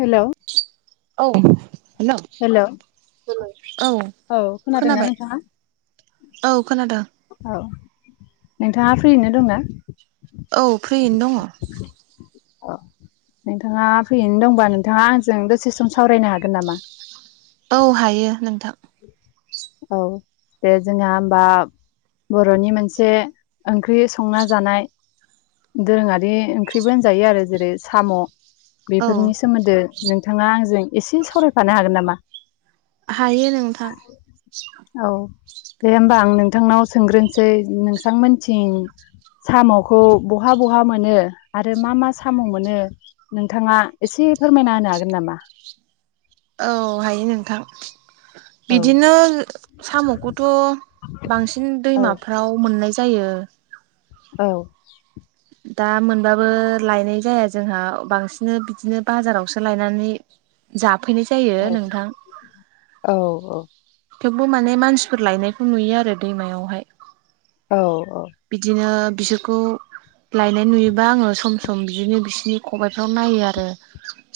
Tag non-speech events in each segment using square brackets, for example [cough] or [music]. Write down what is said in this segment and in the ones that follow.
Hello. औे नोंथां। Hello. औ। औ खोनादों ना खोनाबाय नोंथाङा? औ खोनादो। औ नोंथाङा फ्रियैनो दंना? औ फ्रियैनो दङ। औ। नोंथाङा फ्रियैनो दंबा नोंथाङा आंजों दसे सम सावरायनो हागोन नामा? औ हायो नोंथां। औ दे जोंहा होमबा बर'नि मोनसे ओंख्रि संना जानाय दोरोङारि ओंख्रिबो होनजायो आरो जेरै साम' औ बेफोरनि सोमोन्दो नोंथाङा आंजों एसे सावरायफानो हागोन नामा? हायो नोंथां। औ दे होमबा आं नोंथांनाव सोंग्रोनोसै नोंसांमोनथिं साम'खौ बहा बहा मोनो आरो मा मा साम' मोनो? नोंथाङा एसे फोरमायना होनो हागोन नामा? औ हायो नोंथां। बिदिनो साम'खौथ' बांसिन ओमफाय दैमाफ्राव मोननाय जायो। औ। दा मोनबाबो लायनाय जाया जोंहा बांसिन बिदिनो बाजारावसो लायनानै जाफैनाय जायो नोंथां। औ औ। थेवबो माने मानसिफोर लायनायखौ नुयो आरो दैमायावहाय। औ औ। बिदिनो बिसोरखौ लायनाय नुयोबा आङो सम सम बिदिनो बिसिनि खबाइफ्राव नायो आरो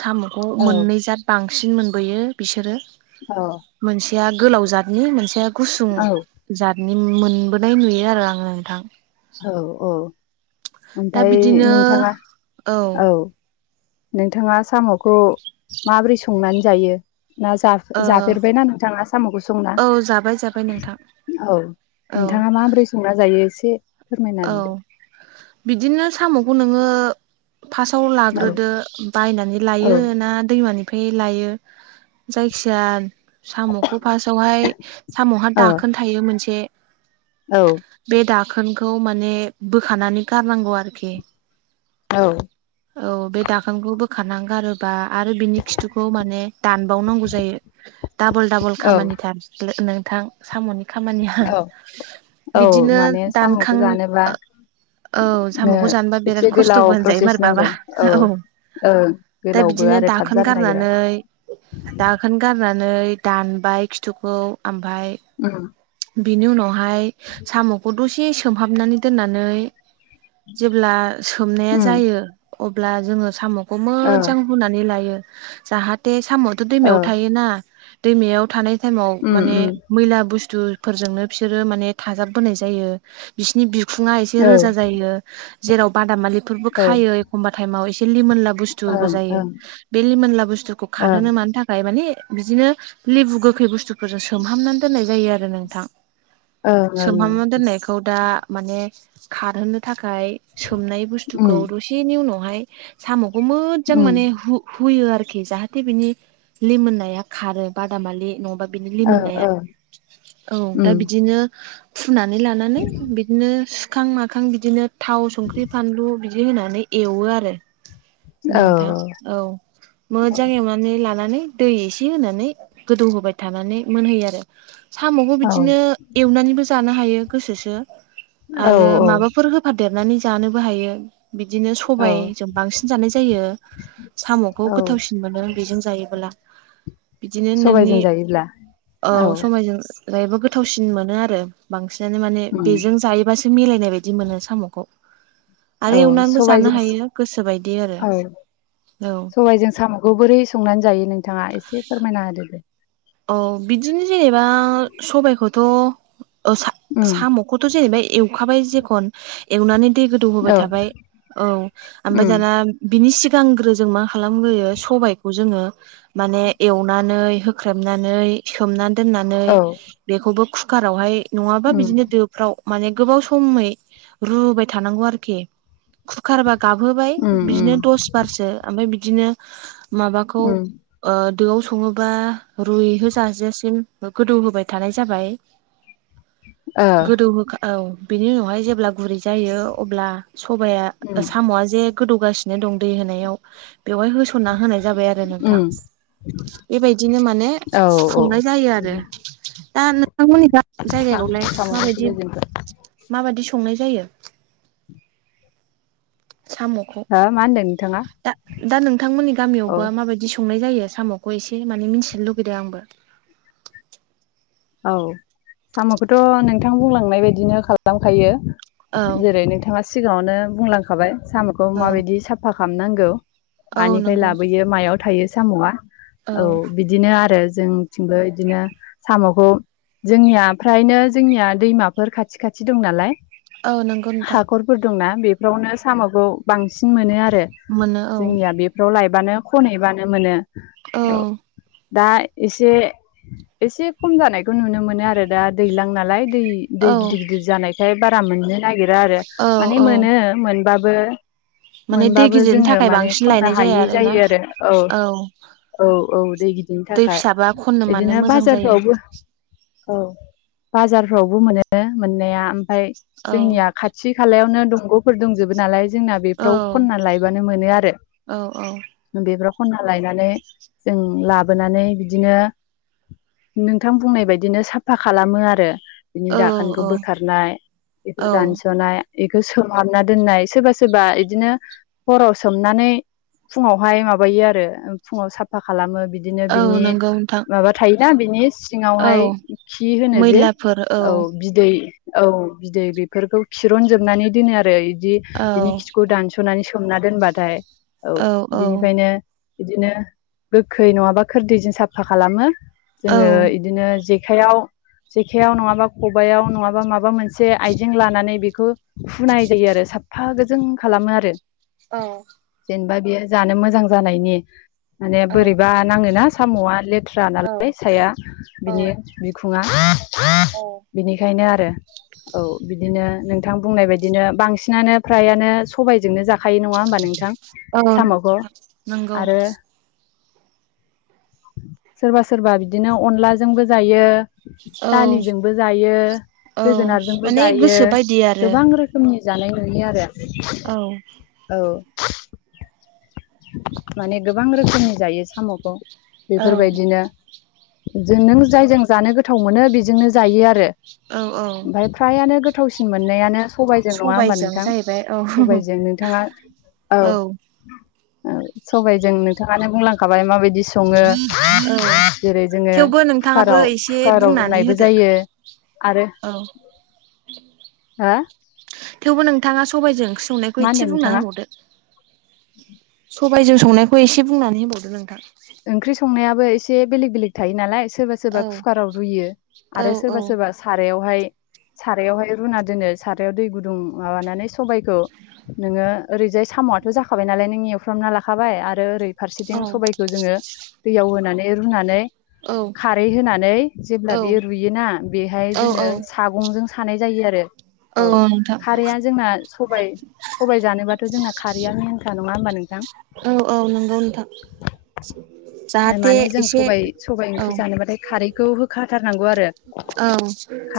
साम'खौ मोननै जाद बांसिन मोनबोयो बिसोरो। औ। मोनसेया गोलाव जाथनि मोनसेया गुसुं जाथनि मोनबोनाय नुयो आरो आङो। थां। औ औ दा ओमफाय बिदिनो नोंथाङा औ। नोंथाङा साम'खौ माबोरै संनानै जायो? ना ओ जाफ-जाफेरबायना नोंथाङा साम'खौ संना? औ जाबाय जाबाय नोंथां औ औ नोंथाङा माबोरै संना जायो एसे फोरमायना औ बिदिनो साम'खौ नोङो फासाव होदो लाग्रोदो बायनानै औ लायो ना दैमानि निफाय लायो जायखिजाया साम'खौ फासावहाय साम'हा औ दाखोन थायो मोनसे‌। औ। बे दाखोनखौ माने बोखानानै गारनांगौ आरोखि। औ। औ बे दाखोनखौ बोखारना गारो बा आरो बिनि खिथुखौ माने दानबावनांगौ जायो डाबल डाबल औ खामानिथार लो नोंथां साम'नि खामानिया औ औ बिदिनो माने दान साम'खौ जानोबा औ नो साम'खौ जानोबा एसे बिराद गोलाव खस्थ'बो होनजायो प्रसेस मारैबाबा नांगौ औ ओं दा गोलावबो बिदिनो आरो थाब दाखोन जानो नागिरा गारनानै नै दाखोन गारनानै दानबाय खिथुखौ आमफाय उम। बिनि उनावहाय साम'खौ दसे सोमहाबनानै दोननानै जेब्ला सोमनाया उम जायो। अब्ला जोङो साम'खौ ओ मोज्जां हुनानै लायो जाहाथे साम' थ' ओ दैमायाव थायोना दैमायाव थानाय टाइमाव उम माने उम मैला बुस्थुफोरजोंनो बिसोरो माने थाजाबबोनाय जायो बिसिनि बि खुंआ एसे औ रोजा जायो जेराव बादामालिफोरबो औ खायो एखमबा थाइमाव एसे लिमोनला बुसथुबो ओं जायो ओं बे लिमोनला बुस्थुखौ खार ओं होनो मानो था खाय मानि बिदिनो लेबु गोखै बुस्थुफोरजों सोमहाबनानै दोननाय जायो आरो नोंथां। ओं ओं ओं सोमहामना दोननायखौ दा माने खारहोनो थाखाय। सोमनाय बुस्थुखौ उम दसेनि उनावहाय साम'खौ मोजां उम माने हु हुयो आरोखि जाहाथे बिनि लिमोननाया खारो बादामालि नङाबा बिनि ओ लिमोननाया ओ औ दा उम बिदिनो फुनानै लानानै उम बिदिनो सुखां माखां बिदिनो थाव संख्रि फानलु बिदि होनानै एवो आरो औ नोंथां औ मोजाङै एवना नै लानानै दै एसे होनानै गोदौ होबाय थानानै मोनहोयो आरो। साम'खौ औ बिदिनो एवनानैबो जानो हायो गोसोसो। औ आरो माबाफोर होफादेरनानै जानोबो हायो। बिदिनो औ सबायजों बांसिन जानाय जायो। साम'खौ औ गोथावसिन मोनो बेजों जायोबोला। बिदिनो नोंनि सबायजों जायोब्ला। औ सबायजों जायोबो गोथावसिन मोनो आरो बांसिनानो माने उम बेजों जायोबासो मिलायनाय बायदि मोनो साम'खौ। औ आरो एवनानैबो जानो सबायजों हायो गोसोबायदि आरो औ औ सबायजों साम' [unintelligible] बोरै संनानै जायो नोंथाङा एसे फोरमायना होदो। औ बिदिनो जेनेबा सबायखौथ' ओ उम साम' खौथ' जेनेबा एवखाबाय जेखन एवनानै दै गोदौ होबाय औ थाबाय औ ओमफ्राय उम दाना बिनि सिगांग्रो जों मा खालामग्रोयो सबायखौ जोङो माने एवनानै होख्रेमनानै सोमनानै दोननानै औ बेखौबो कुकारावहाय नङाबा उम बिदिनो दो फ्राव माने गोबाव समै रुबाय थानांगौ आरोखि कुकार बा गाबहोबाय उम उम बिदिनो दस बारसो ओमफ्राय बिदिनो माबाखौ उम ओ दोआव सङोबा रुइहो जाजासिम गोदौ होबाय थानाय जाबाय ओ गोदौ होखा औ बिनि उनावहाय जेब्ला गुरै जायो अब्ला सबाया उम साम'आ जे गोदौगासिनो दं दै होनायाव बेवहाय होसनना होनाय जाबाय आरो नोंथां उम बेबायदिनो मा औ औ संनाय जायो आरो दा नोंथांमोननिबा सा जायगायावलाय साम'जों माबायदि सबायजों माबायदि संनाय जायो? साम'खौ हो मानदों? दा दा नोंथांमोननि गामियावबो माबायदि संनाय जायो साम' खौ एसे माने मिन्थिनो लुगैदों आंबो। औ साम'खौथ' नोंथां बुंलांनाय बायदिनो खालामखायो। औ जेरै नोंथाङा सिगाङावनो बुंलांखाबाय साम'खौ औ माबायदि साफा खालामनांगौ। औ मानिफ्राय नंगौ लाबोयो मायाव थायो साम'आ। औ बिदिनो आरो जोंथिंबो बिदिनो साम' खौ जोंनिया फ्रायनो जोंनिया दैमाफोर खाथि खाथि दं नालाय। औ नंगौ नोंथां हाखरफोर दंना बेफोरावनो साम'खौ बांसिन मोनो आरो। मोनो औ जोंनिया बेफोराव लायबानो खनहैबानो मोनो। औ। दा एसे एसे खम जानायखौ नुनो मोनो आरो दा दैज्लां नालाय। दै, दै गिदिर औ गिदिर जानायखाय बारा मोननो नागिरा आरो। औ माने औ मोनो मोनबाबो माने दै मोनबाबो गिदिरनि जोङो थाखाय माने बांसिन खननो लायनाय जाया हायि आरोना जायो आरो। औ। औ औ दै गिदिरनि दै थाखाय। फिसाबा खननो मानो बिदिनो मोजां जायो बाजारफ्राव बो औ बाजारफ्रावबो मोनो मोननाया। आ फाय औ जोंनिया खाथि खालायावनो दंग'फोर दंजोबो नालाय जोंना औ बेफोराव खनना लायबानो मोनो आरो। औ औ बेफ्राव खनना लायनानै जों लाबोनानै बिदिनो नोंथां बुंनाय बायदिनो साफा खालामो आरो। बिनि औ दाखोनखौ औ बोखारनाय बेखौ औ दानस'नाय इखौ सोमहाबना दोननाय सोरबा सोरबा इदिनो हराव सोमनानै फुङावहाय माबायो आरो फुङाव साफा खालामो बि बिदिनो औ बिनि नंगौ नोंथां माबा थायोना बिनि औ सिङावहाय खि होनो जे, औ बिदै औ बिदै बेफोरखौ खिरनजोबनानै दोनो आरो बिदि औ बिनि खिखौ दानस' सुनानै सोमना दोनबाथाय औ बिनिफायनो। बिदिनो गोखै नङाबा खोरदैजों साफा खालामो। औ जोङो बिदिनो जेखायाव जेखायाव नङाबा खबायाव नङाबा माबा मोनसे आइजें लानानै बेखौ फुनाय जायो आरो साफा गोजों खालामो आरो। औ। जेनेबा बियो जानो मोजां जानायनि माने औ बोरैबा नाङोना साम'आ ले थ्रा औ नालाय साया बिनि बिखुङा औ। बिनिखायनो आरो। औ बिदिनो नोंथां बुंनाय बायदिनो बांसिनानो फ्रायानो सबायजोंनो जा खायो नङा होमबा नोंथां औ साम'खौ। नंगौ आरो सोरबा सोरबा बिदिनो अनलाजोंबो जायो। औ दालिजोंबो जायो औ जोगोनारजोंबो माने जायो गोसो बायदि आरो गोबां रो खोमनि जानाय नुयो आरो। औ। औ। माने गोबां रोखोमनि जायो साम'खौ औ बेफोरबायदिनो। जों नों जायजों जानो गोथाव मोनो बेजोंनो जायो आरो। औ औ ओमफाय फ्रायानो गोथावसिन मोननायानो सबायाइजों नङा होमबा सबायजों नोंथां? जाहैबाय औ सबायजों नोंथाङा औ। औ सबायजों नोंथाङानो बुंलांखाबाय माबायदि सङो औ जेरै जोङो थेवबो नोंथाङाबो कुकाराव एसे कुकाराव बुंनानै रुनायबो होदो जायो। औ। हा थेवबो नोंथाङा सबबायजों ओंख्रि संनायखौ मा होनदों एसे बुंना नोंथाङा होबावदो [unintelligible] सबायजों संनायखौ एसे बुंनानै होबावदो नोंथां। ओंख्रि संनायाबो एसे बेलेग बेलेग थायो नालाय सोरबा औ सोरबा कुकाराव रुयो औ आरो सोरबा सोरबा सारायावहाय सारायावहाय रुना दोनो सारायाव दै गुदुं माबानानै सबायाइखौ नोङो ओरैजाय साम'आथ' जाखाबाय नालाय नों एवफ्रामना लाखाबाय आरो ओरै फारसेथिं औ सबायखौ जोङो दैयाव होनानै रुनानै खारै होनानै जेब्ला बेयो औ रुयोना बेहाय औ जोङो सागंजों सानाय जायो आरो औ खारैआ जोंना सबायाइ सबाय जानोबाथ' जोंना खारैया मेनखा नङा होमबा नोंथां औ औ नंगौ नोंथां। [inaudible] माने जों एसे सबाइ सबायाइ औ ओंख्रि जानोबाथाय खारैखौ होखाथारनांगौ आरो औ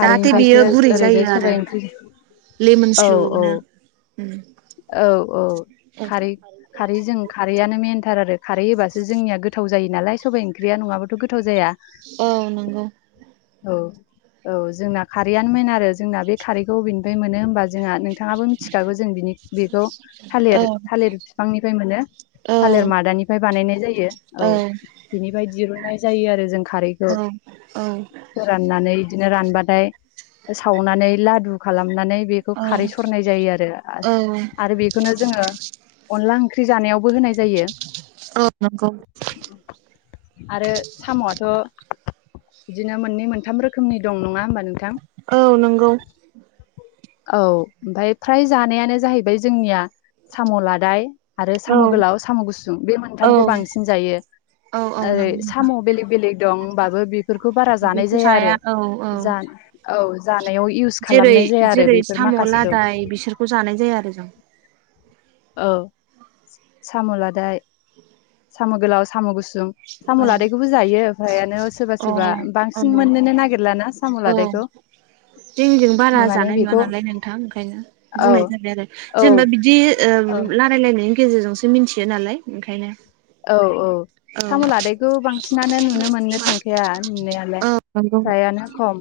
जाहाथे बेयो गुरै ओरैजाय जायो आरो सबाइ ओंख्रि औ औ लेमोनस्लुनो उम औ औ खारै खारै जों खारैआनो मेनथार आरो खारै होबा गोथाव जायो नालाय सबाइ ओंख्रिया नङाबाथ' गोथाव जाया। औ नंगौ औ औ जोंना खारैयानो मेन आरो जोंना बे खारैखौ अबेनिफ्राय मोनो हबा जोंहा नोंथाङाबो मिथिखागौ जों बिनि बेखौ औ थालिर थालिर बिफांनिफ्राय मोनो। औ थालेर मादानिफ्राय बानायनाय जायो। औ बिनिफ्राय दिरुननाय जायो आरो जों खारैखौ औ औ फोराननानै बिदिनो रानबाथाय सावनानै लादु खालामनानै बेखौ औ खारै सरनाय जायो आरो औ आरो बेखौनो जोङो अनला ओंख्रि जानायावबो होनाय जायो। [unintelligible] [unintelligible] आरो साम'आथ' बिदिनो मोननै मोनथाम रोखोमनि दं। नङा होमबा नोंथां? औ नंगौ। औ ओमफाय फ्राय जानायानो जाहैबाय जोंनिया साम' लादाय आरो औ साम' गोलाव साम' गुसुं बे औ मोनथामखौ बां सिन जायो औ नंगौ ओरै नोंथां साम‌' बेलेग बेलेग दं होनबाबो बे फोरखौ बारा जानाय बिदिखौ जाया आरो औ औ जा औ जानायाव इउस जेरै खालामनाय जाया आरो जेरै बेफोर साम' माखासेखौ लादाय बिसोरखौ जानाय जाया आरो जों। औ साम' लादाय साम' गोलाव साम' गुसुं साम' औ लादाय खौबो जायो फ्रायानो सोरबा अ सोरबा औ बांसिन मोननोनो नागिरलाना साम' लादायखौ। जोंनि जों बारा माने जानाय नुवा बेखौ नालाय नोंथां ओंखायनो औ बुंनाय जाबाय आरो औ जेनेबा बिदि ओ औ लारायलायनायनि गेजेरजोंसो मिनथियो नालाय ओंखायनो। औ औ औ साम' लादायखौ बांसिनानो नुनो मोननो थांखाया नुनायालाय। औ नंगौ फ्रायानो खम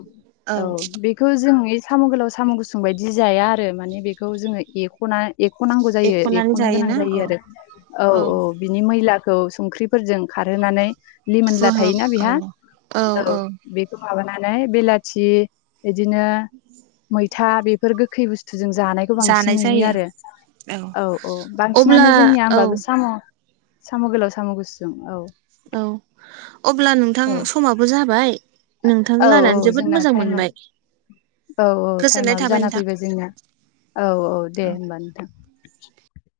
औ बे खौ जों ओइ साम' गोलाव साम' गुसुं बायदि जाया आरो माने बेखौ जोङो एख खना एख'नांगौ जायो एख'नानै एख'नो गोनां जायोना औ जायो आरो औ औ बिनि मैलाखौ संख्रि फोरजों खारहोनानै लिमोनला फोहोब थायोना बेहा औ औ बे माबानानै बेलाथि बिदिनो मैथा बेफोर गोखै बुस थुजों जानायखौ बांसिन जानाय नुयो जायो आरो औ औ अब्ला बांसिनानो जोंनिया औ होमबाबो साम' साम' गोलाव साम' गुसुु औ औ अब्ला औ नोंथां समाबो जाबाय। औ नोंथांलारायलायनानै औ जोबोद जोंना मोजां टाइमा मोनबाय औ औ गोजोननाय थटाइमाबो थाबाय जाना नोंथां फैबाय जोंनि औ औ दे होनबा नोंथां